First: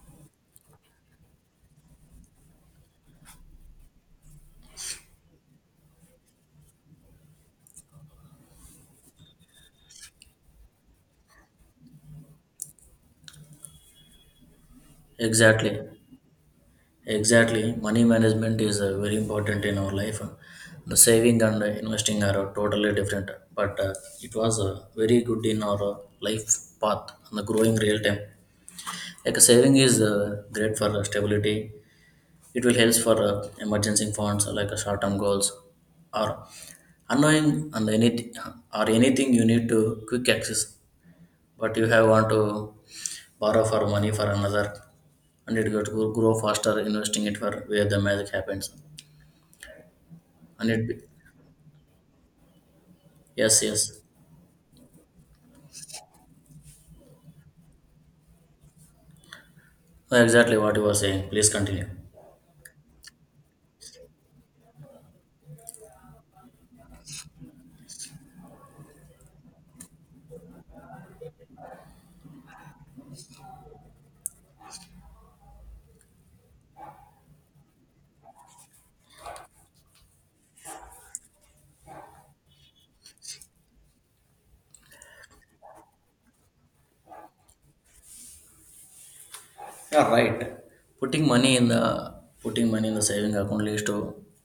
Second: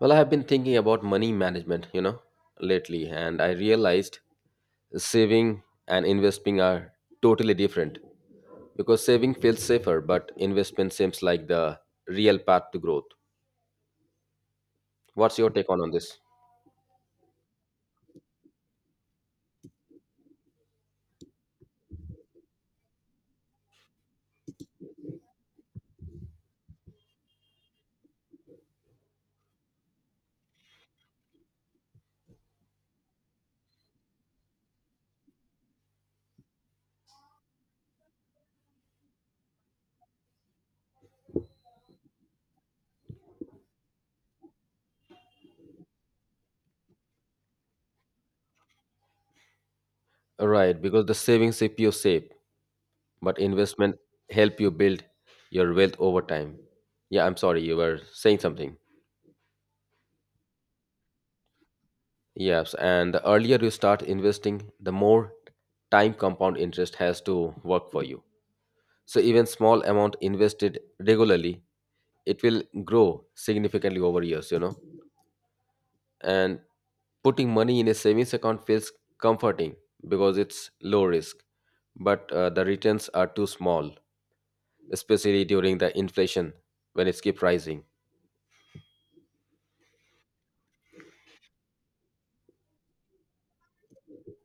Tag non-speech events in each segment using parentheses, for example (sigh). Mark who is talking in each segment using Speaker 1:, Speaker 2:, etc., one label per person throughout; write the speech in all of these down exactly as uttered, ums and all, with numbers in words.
Speaker 1: Well, I have been thinking about money management, you know, lately, and I realized saving and investing are totally different because saving feels safer, but investment seems like the real path to growth. What's your take
Speaker 2: Exactly,
Speaker 1: on, on this?
Speaker 2: exactly. Money management is uh, very important in our life. The saving and uh, investing are uh, totally different, but uh, it was uh, very good in our uh, life path and the growing real time. Like uh, saving is uh, great for uh, stability. It will help for uh, emergency funds uh, like uh, short-term goals or unknowing and anything, or anything you need to quick access. But you have want to borrow for money for another. And it got to grow faster investing it for where the magic happens and
Speaker 1: Right,
Speaker 2: it be-
Speaker 1: because the savings keep you safe, but
Speaker 2: yes, yes.
Speaker 1: investment help you build your wealth over time. Yeah, I'm sorry, you were saying something.
Speaker 2: Uh, exactly what you were saying, please continue.
Speaker 1: Yes, and the earlier you start investing, the more time compound interest has to work for you. So even small amount invested regularly, it will grow significantly over years, you know. And putting money in a savings account feels comforting because it's low risk, but uh, the returns are too small, especially during the inflation when it's keep rising.
Speaker 2: Yeah, right. putting money in the putting money in the saving account leads to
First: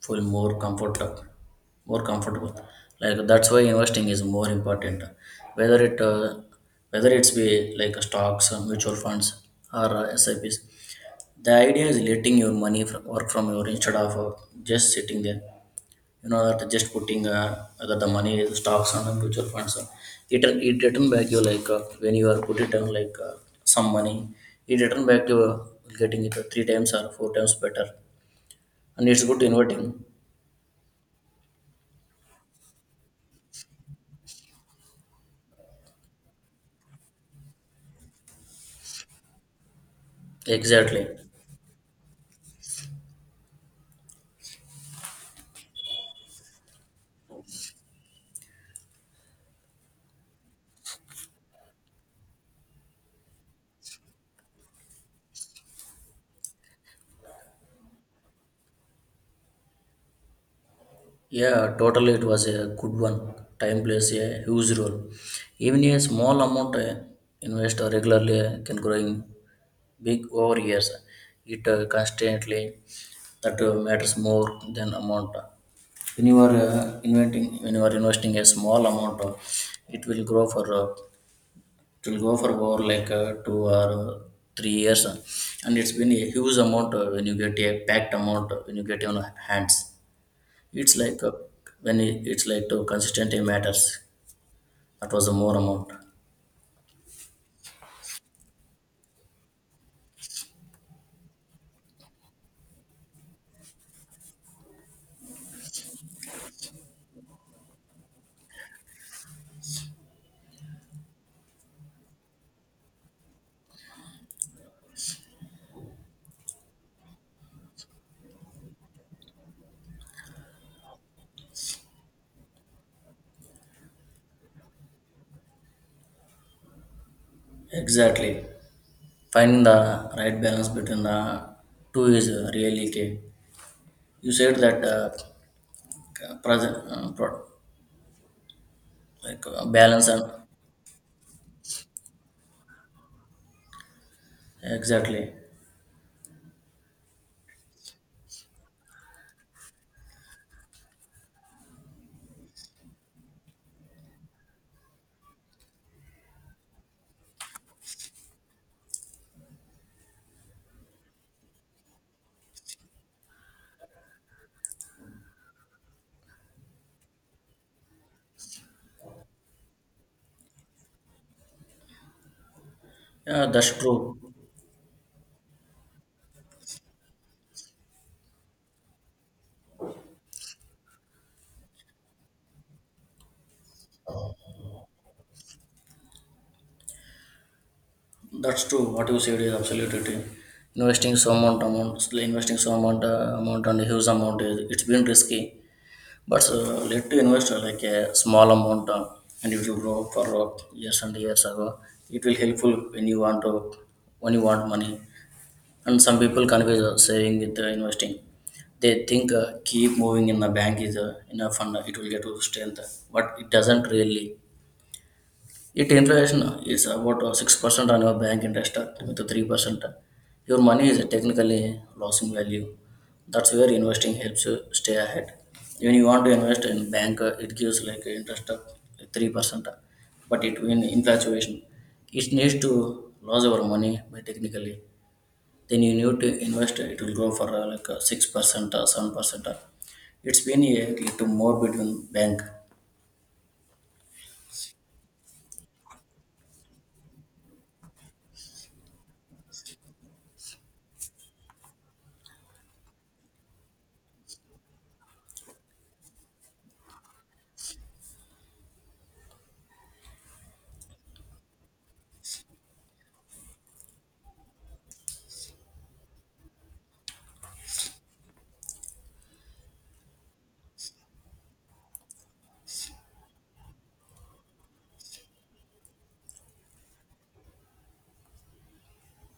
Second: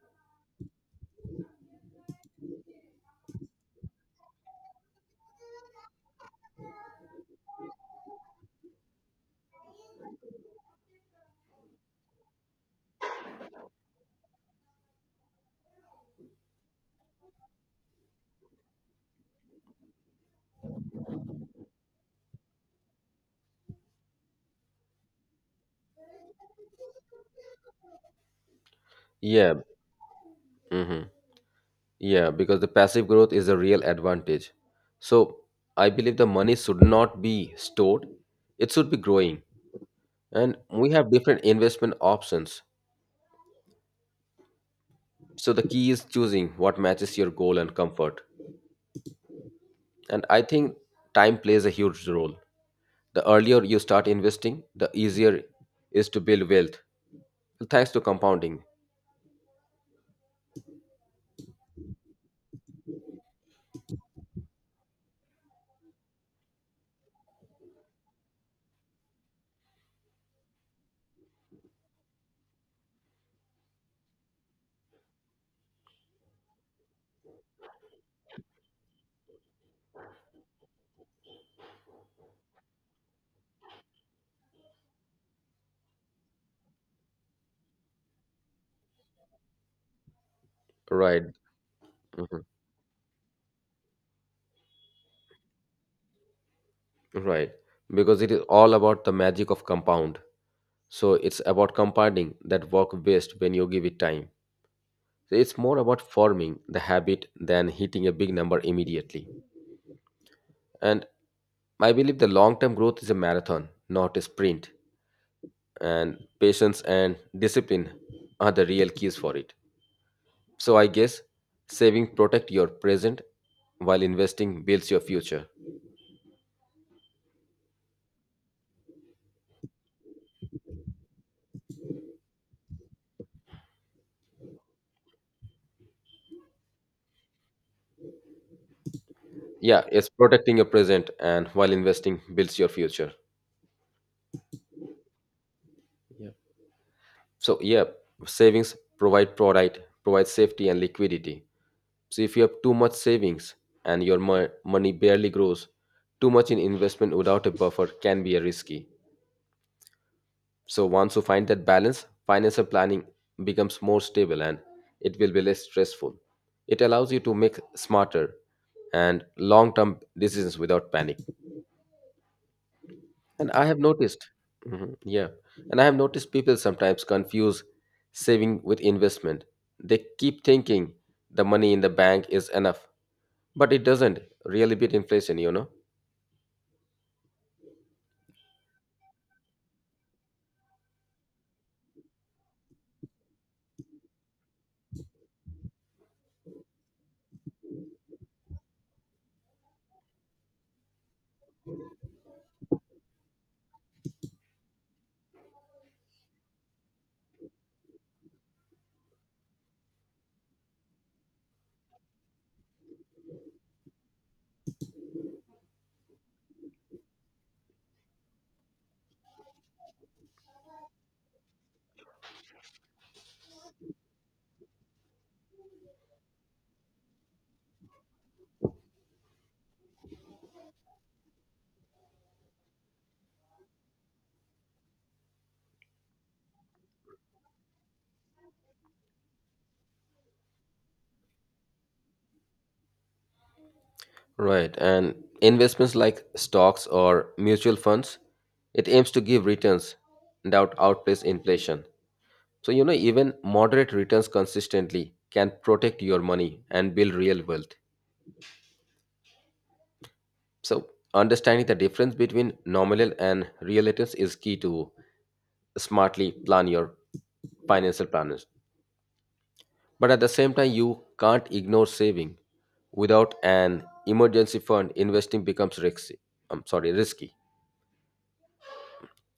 Speaker 2: feel more comfort uh, more comfortable, like that's why investing is more important, whether it uh, whether it's be like stocks or mutual funds or uh, sips. The idea is letting your money fr- work from your instead of uh, just sitting there. You know that just putting uh, that the money is stocks and the mutual funds, uh, it it return back you, like uh, when you are put it on, like uh, some money, it return back you, uh, getting it uh, three times or four times better, and it's good
Speaker 1: Yeah,
Speaker 2: inverting.
Speaker 1: hmm, yeah, because the passive growth is a real advantage. So I believe the money should not be stored; it should be growing. And we
Speaker 2: Exactly.
Speaker 1: have different investment options. So the key is choosing what matches your goal and comfort. And I think time plays a huge role. The earlier you start investing, the easier is to build wealth thanks to compounding.
Speaker 2: Yeah, totally, it was a good one. Time plays a huge role, even a small amount uh, investor regularly uh, can growing big over years, it uh, constantly, that uh, matters more than amount. When you are uh, inventing when you are investing a small amount of, it will grow for uh, it will go for over like uh, two or uh, three years, uh, and it's been a huge amount, uh, when you get a packed amount uh, when you get on hands. It's like,
Speaker 1: Right.
Speaker 2: uh, when it-
Speaker 1: Mhm.
Speaker 2: it's like to consistency matters. That was a more amount.
Speaker 1: Right. Because it is all about the magic of compound. So it's about compounding that work best when you give it time. So it's more about forming the habit than hitting a big number immediately. And I believe the long term growth is a marathon, not a sprint. And patience and discipline are the real keys for it. So I guess saving protect your present while investing builds your future.
Speaker 2: Exactly, finding the right balance between the two is uh, really key. You said that uh, present, uh, pro- like uh,
Speaker 1: Yeah,
Speaker 2: balance,
Speaker 1: it's
Speaker 2: and
Speaker 1: protecting your present and while investing builds your future.
Speaker 2: exactly.
Speaker 1: Yeah. So yeah, savings provide provide provide safety and liquidity. So if you have too much savings and your mo- money barely grows, too much in investment without a buffer can be a risky. So once you find that balance, financial planning becomes more stable and it will be less stressful. It allows you to make smarter and long-term decisions without panic.
Speaker 2: Yeah,
Speaker 1: And I
Speaker 2: that's
Speaker 1: have
Speaker 2: true.
Speaker 1: noticed, Mhm, yeah, and I have noticed people sometimes confuse saving with investment. They keep thinking the money in the bank is enough, but it doesn't really beat inflation, you know.
Speaker 2: That's true. What you said is absolutely true. Investing so amount amount, investing so amount, uh, amount and huge amount, is, it's been risky. But uh, let to invest uh, like a small amount, uh, and it will grow for uh, years and years ago. It will helpful when you want to when you want money. And some people confuse uh, saving with uh, investing. They think uh, keep moving in the bank is uh, enough, and uh, it will get to strength. But it doesn't really. It inflation is about uh, six percent on your bank interest uh, with a three percent. Your money is technically losing value. That's where investing helps you stay ahead. When you want to invest in bank, uh, it gives like interest of three percent. uh, But it in inflation, it needs to lose your money by technically. Then you need to invest, uh, it will go for uh, like uh, six percent or seven percent. uh. It's been a little more between bank.
Speaker 1: Right, and investments like stocks or mutual funds, it aims to give returns that outpace inflation. So, you know, even moderate returns consistently can protect your money and build real wealth. So, understanding the difference between nominal and real returns is key to smartly plan your financial planners. But at the same time, you can't ignore saving. Without an emergency fund, investing becomes risky. I'm sorry, risky.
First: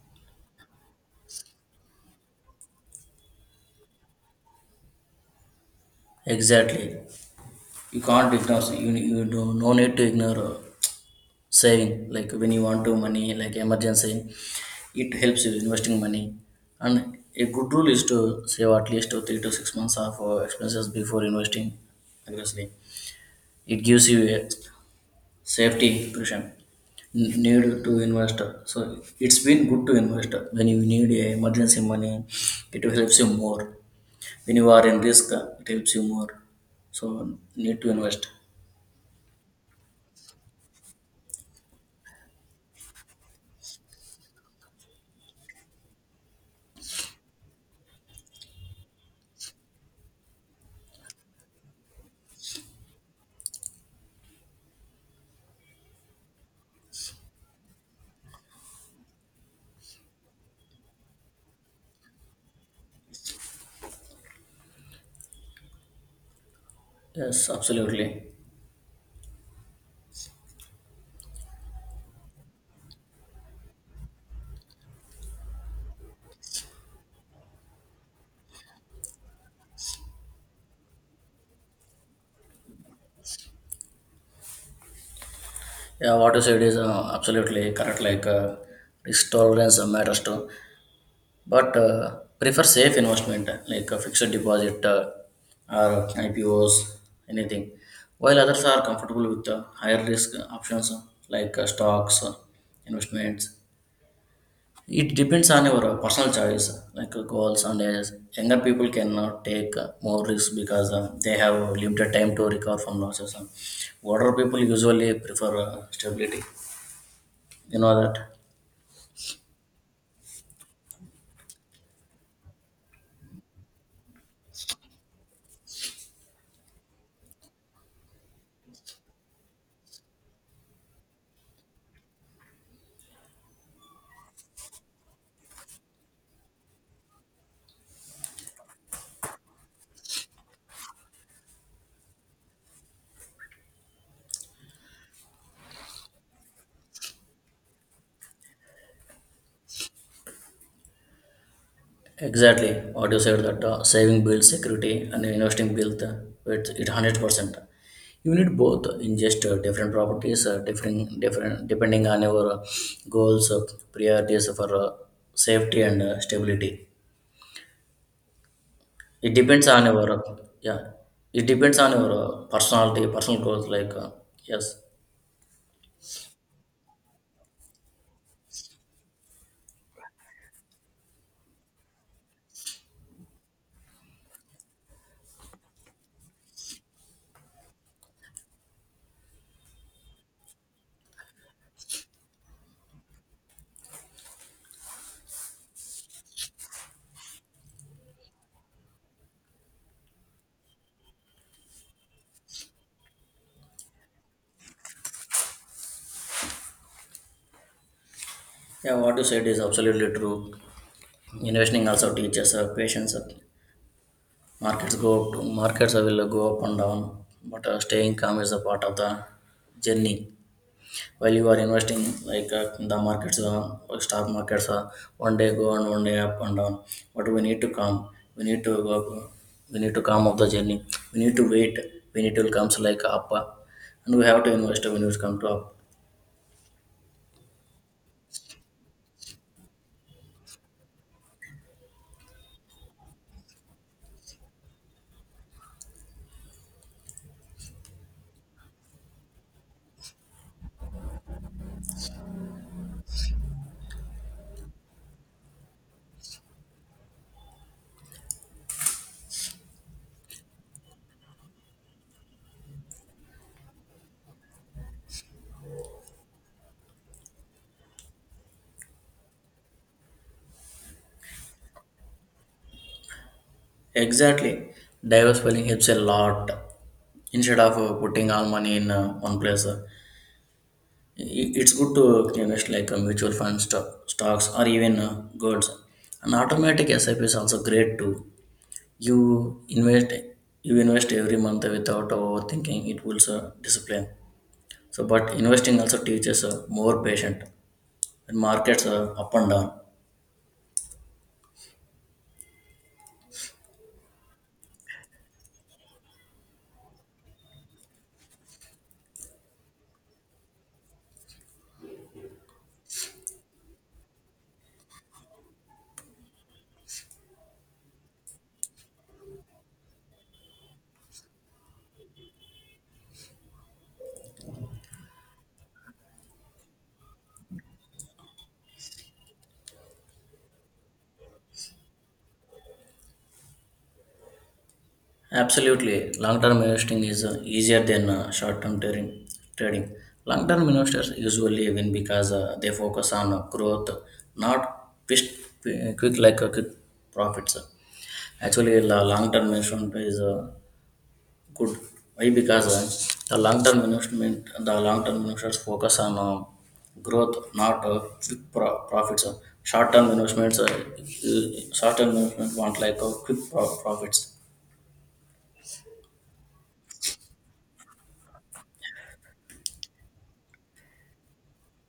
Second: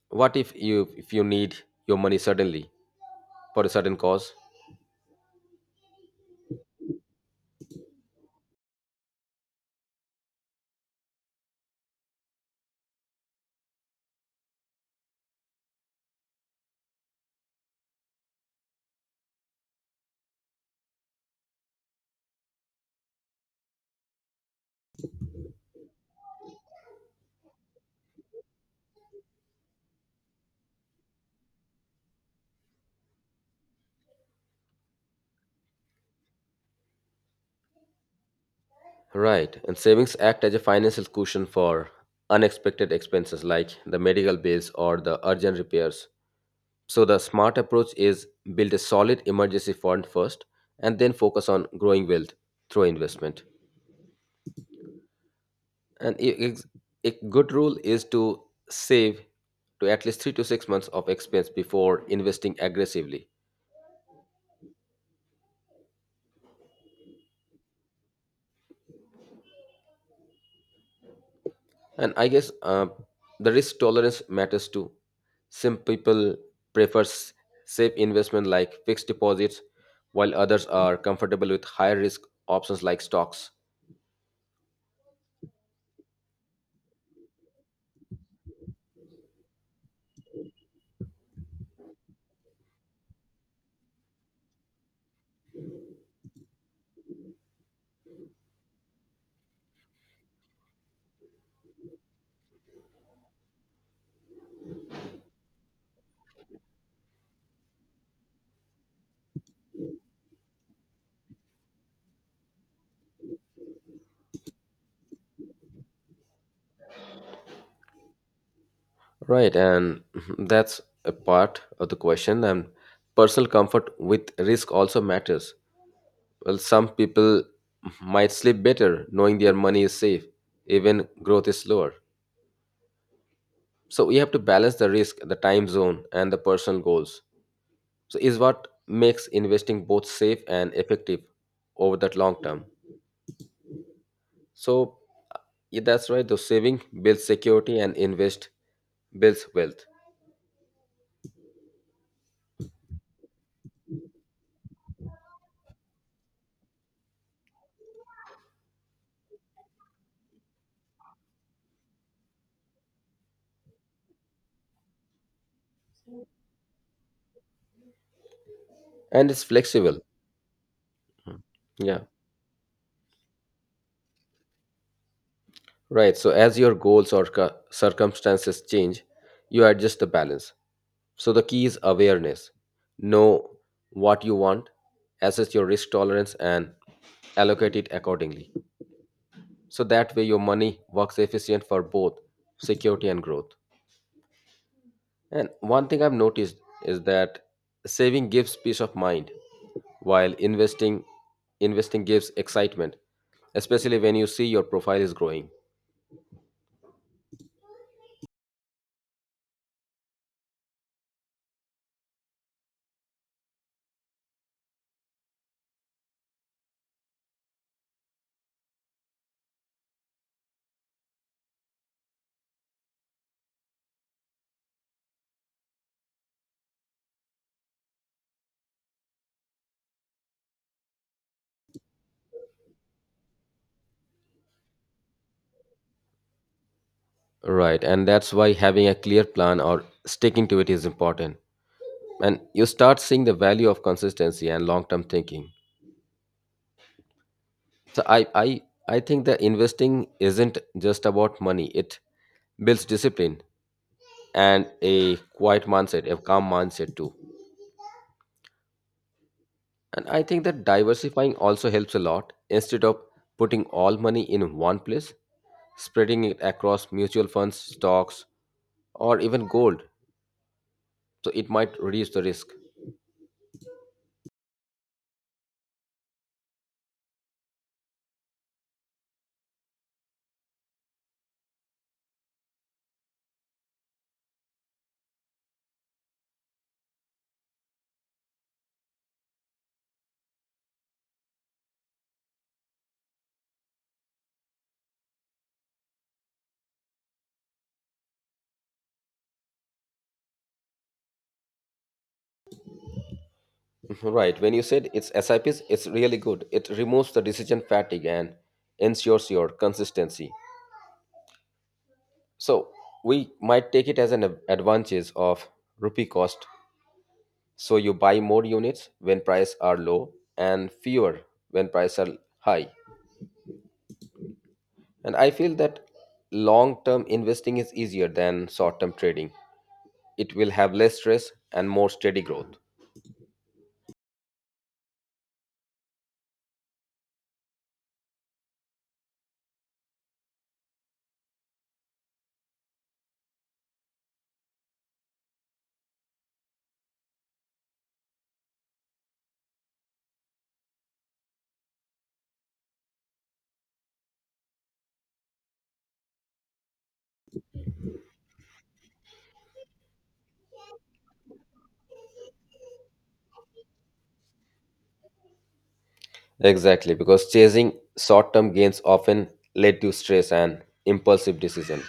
Speaker 1: What if you if you need your money suddenly for a sudden cause?
Speaker 2: Exactly. You can't ignore you, you do no need to ignore uh, saving, like when you want to money like emergency, it helps you investing money. And a good rule is to save at least uh, three to six months of uh, expenses before investing aggressively. It gives you a safety cushion. N- need to invest. So it's been good to invest when you need a emergency money. It helps you more when you are in risk, uh, it helps you more. So need to invest.
Speaker 1: Right, and savings act as a financial cushion for unexpected expenses like the medical bills or the urgent repairs. So the smart approach is build a solid emergency fund first and then focus on growing wealth through investment. And a ex- a good rule is to save to at least three to six months of expense before investing aggressively.
Speaker 2: Yes, absolutely.
Speaker 1: And I guess uh, the risk tolerance matters too. Some people prefer s- safe investment like fixed deposits, while others are comfortable with higher risk options like stocks.
Speaker 2: Yeah, what you said is uh, absolutely correct. Like uh, risk tolerance uh, matters too, but uh, prefer safe investment uh, like a fixed deposit, uh, or I P Os, anything. While others are comfortable with uh, higher risk options uh, like uh, stocks, uh, investments. It depends on your uh, personal choice, uh, like uh, goals and ages. Younger people cannot take uh, more risks because uh, they have limited time to recover from losses. Uh, Older people usually prefer uh, stability. You know that.
Speaker 1: Right, and (laughs) that's a part of the question. And personal comfort with risk also matters. Well, some people might sleep better knowing their money is safe, even growth is slower. So we have to balance the risk, the time zone, and the personal goals. So is what makes investing both safe and effective over that long term. So yeah, that's right, the saving builds security and invest builds wealth.
Speaker 2: Exactly, what you said that uh, saving builds security and investing builds, uh, it, it one hundred percent. You need both, uh, in just uh, different properties, uh, different, different, depending on your uh, goals, uh, priorities for uh, safety and uh, stability.
Speaker 1: And
Speaker 2: It
Speaker 1: it's
Speaker 2: depends on
Speaker 1: flexible.
Speaker 2: your, uh, yeah, it depends on
Speaker 1: Yeah,
Speaker 2: your uh, personality, personal goals, like, uh, yes.
Speaker 1: right. So as your goals or cir- circumstances change, you adjust the balance. So the key is awareness. Know what you want, assess your risk tolerance and allocate it accordingly, so that way your money works efficient for both security and growth. And one thing I've noticed is that saving gives peace of mind, while investing investing gives excitement, especially when you see your profile is growing.
Speaker 2: Yeah, what you said is absolutely true. Investing also teaches uh, patience. uh, Markets go up, markets will go up and down, but uh, staying calm is a part of the journey. While you are investing, like uh, the markets, uh, or stock markets, uh, one day go and one day up and down. But we need to calm. We need to go up, we need to calm off the journey. We need to wait. We need to comes like up, uh, and we have to invest when it comes to up.
Speaker 1: Right, and that's why having a clear plan or sticking to it is important. And you start seeing the value of consistency and long-term thinking. So I I I think that investing isn't just about money. It builds discipline and a quiet mindset, a calm mindset too. And I think that diversifying also helps a lot. Instead of putting all money in one place, spreading it across mutual funds, stocks, or even gold. So it might reduce the risk.
Speaker 2: Exactly, diversifying helps a lot, instead of uh, putting all money in uh, one place. uh, I- It's good to invest like uh, mutual funds, stock, stocks, or even uh, golds. And automatic SIP is also great too. You invest, you invest every month without overthinking. It builds uh, discipline. So, but investing also teaches uh, more patient, and markets are up and down.
Speaker 1: (laughs) Right. When you said it's S I Ps, it's really good. It removes the decision fatigue and ensures your consistency. So we might take it as an ad- advantage of rupee cost. So you buy more units when prices are low and fewer when prices are high. And I feel that long term investing is easier than short term trading. It will have less stress and more steady growth.
Speaker 2: Absolutely, long-term investing is uh, easier than uh, short-term trading. Trading. Long-term investors usually win because uh, they focus on uh, growth, not quick, quick like uh, quick profits. Actually, the long-term investment is uh, good. Why? Because uh, the long-term investment, the long-term investors focus on uh, growth, not uh, quick pro- profits. Uh, Short-term investments, uh, uh, short-term investment want like uh, quick pro- profits.
Speaker 1: Exactly, because chasing short term gains often lead to stress and impulsive decision.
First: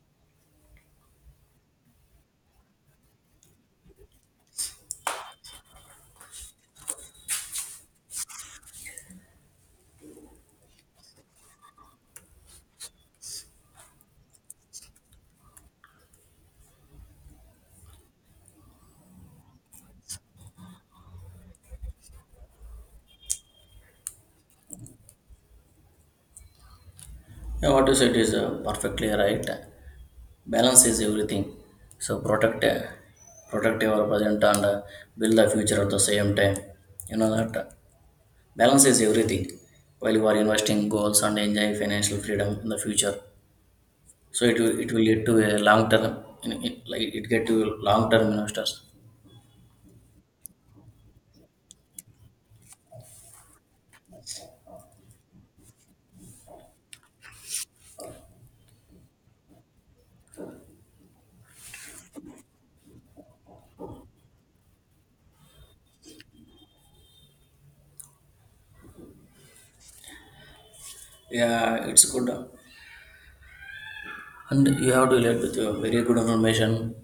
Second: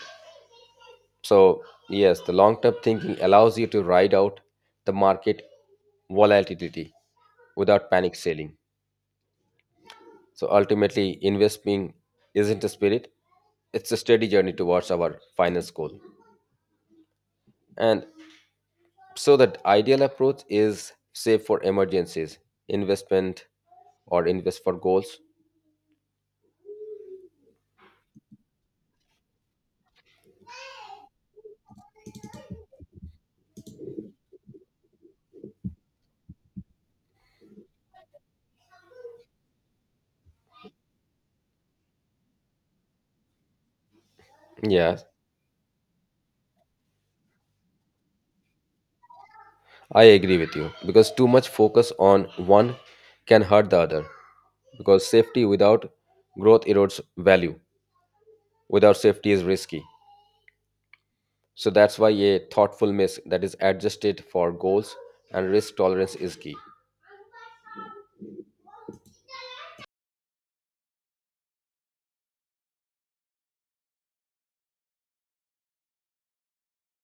Speaker 1: So, yes, the long term thinking allows you to ride out the market volatility without panic selling. So, ultimately, investing isn't a spirit, it's a steady journey towards our final goal. And so the ideal approach is save for emergencies, investment or invest for goals.
Speaker 2: Yeah, what you said is uh, perfectly right. Balance is everything. So protect, uh, protect your present and uh, build the future at the same time. You know that. Balance is everything. While you are investing goals and enjoy financial freedom in the future, so it will, it will
Speaker 1: Yes,
Speaker 2: lead to a long term, in- in- like it get to long term investors.
Speaker 1: I agree with you because too much focus on one can hurt the other because safety without growth erodes value. Without safety is risky. So that's why a thoughtful mix that is adjusted for goals and risk tolerance is key.
Speaker 2: Yeah, it's good, and you have to relate with your very good information,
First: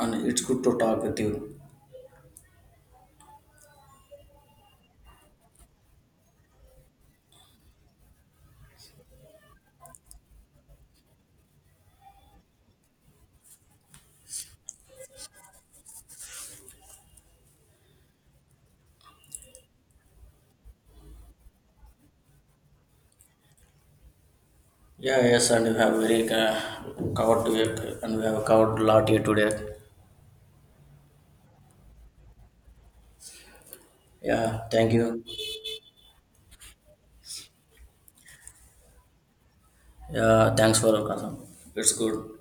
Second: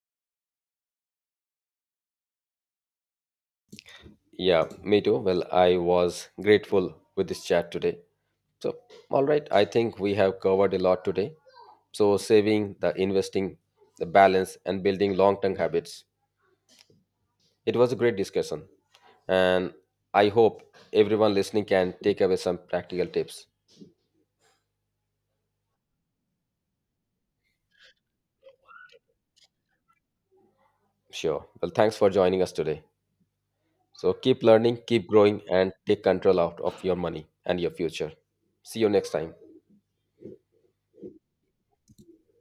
Speaker 2: and it's good to talk with you.
Speaker 1: Yeah, me too. Well, I was grateful with this chat today. So, all right, I think we have covered a lot today. So, saving, the investing, the balance, and building long term habits. It was a great discussion. And I hope everyone listening can take away some practical tips.
Speaker 2: Yeah, yes, and you have very uh, covered to it, and we have covered a lot here today.
Speaker 1: Sure. Well, thanks for joining us today. So, keep
Speaker 2: Yeah,
Speaker 1: learning,
Speaker 2: thank
Speaker 1: keep
Speaker 2: you.
Speaker 1: growing, and take control out of your money and your future. See you next time.
Speaker 2: Yeah, thanks for your concern. It's good.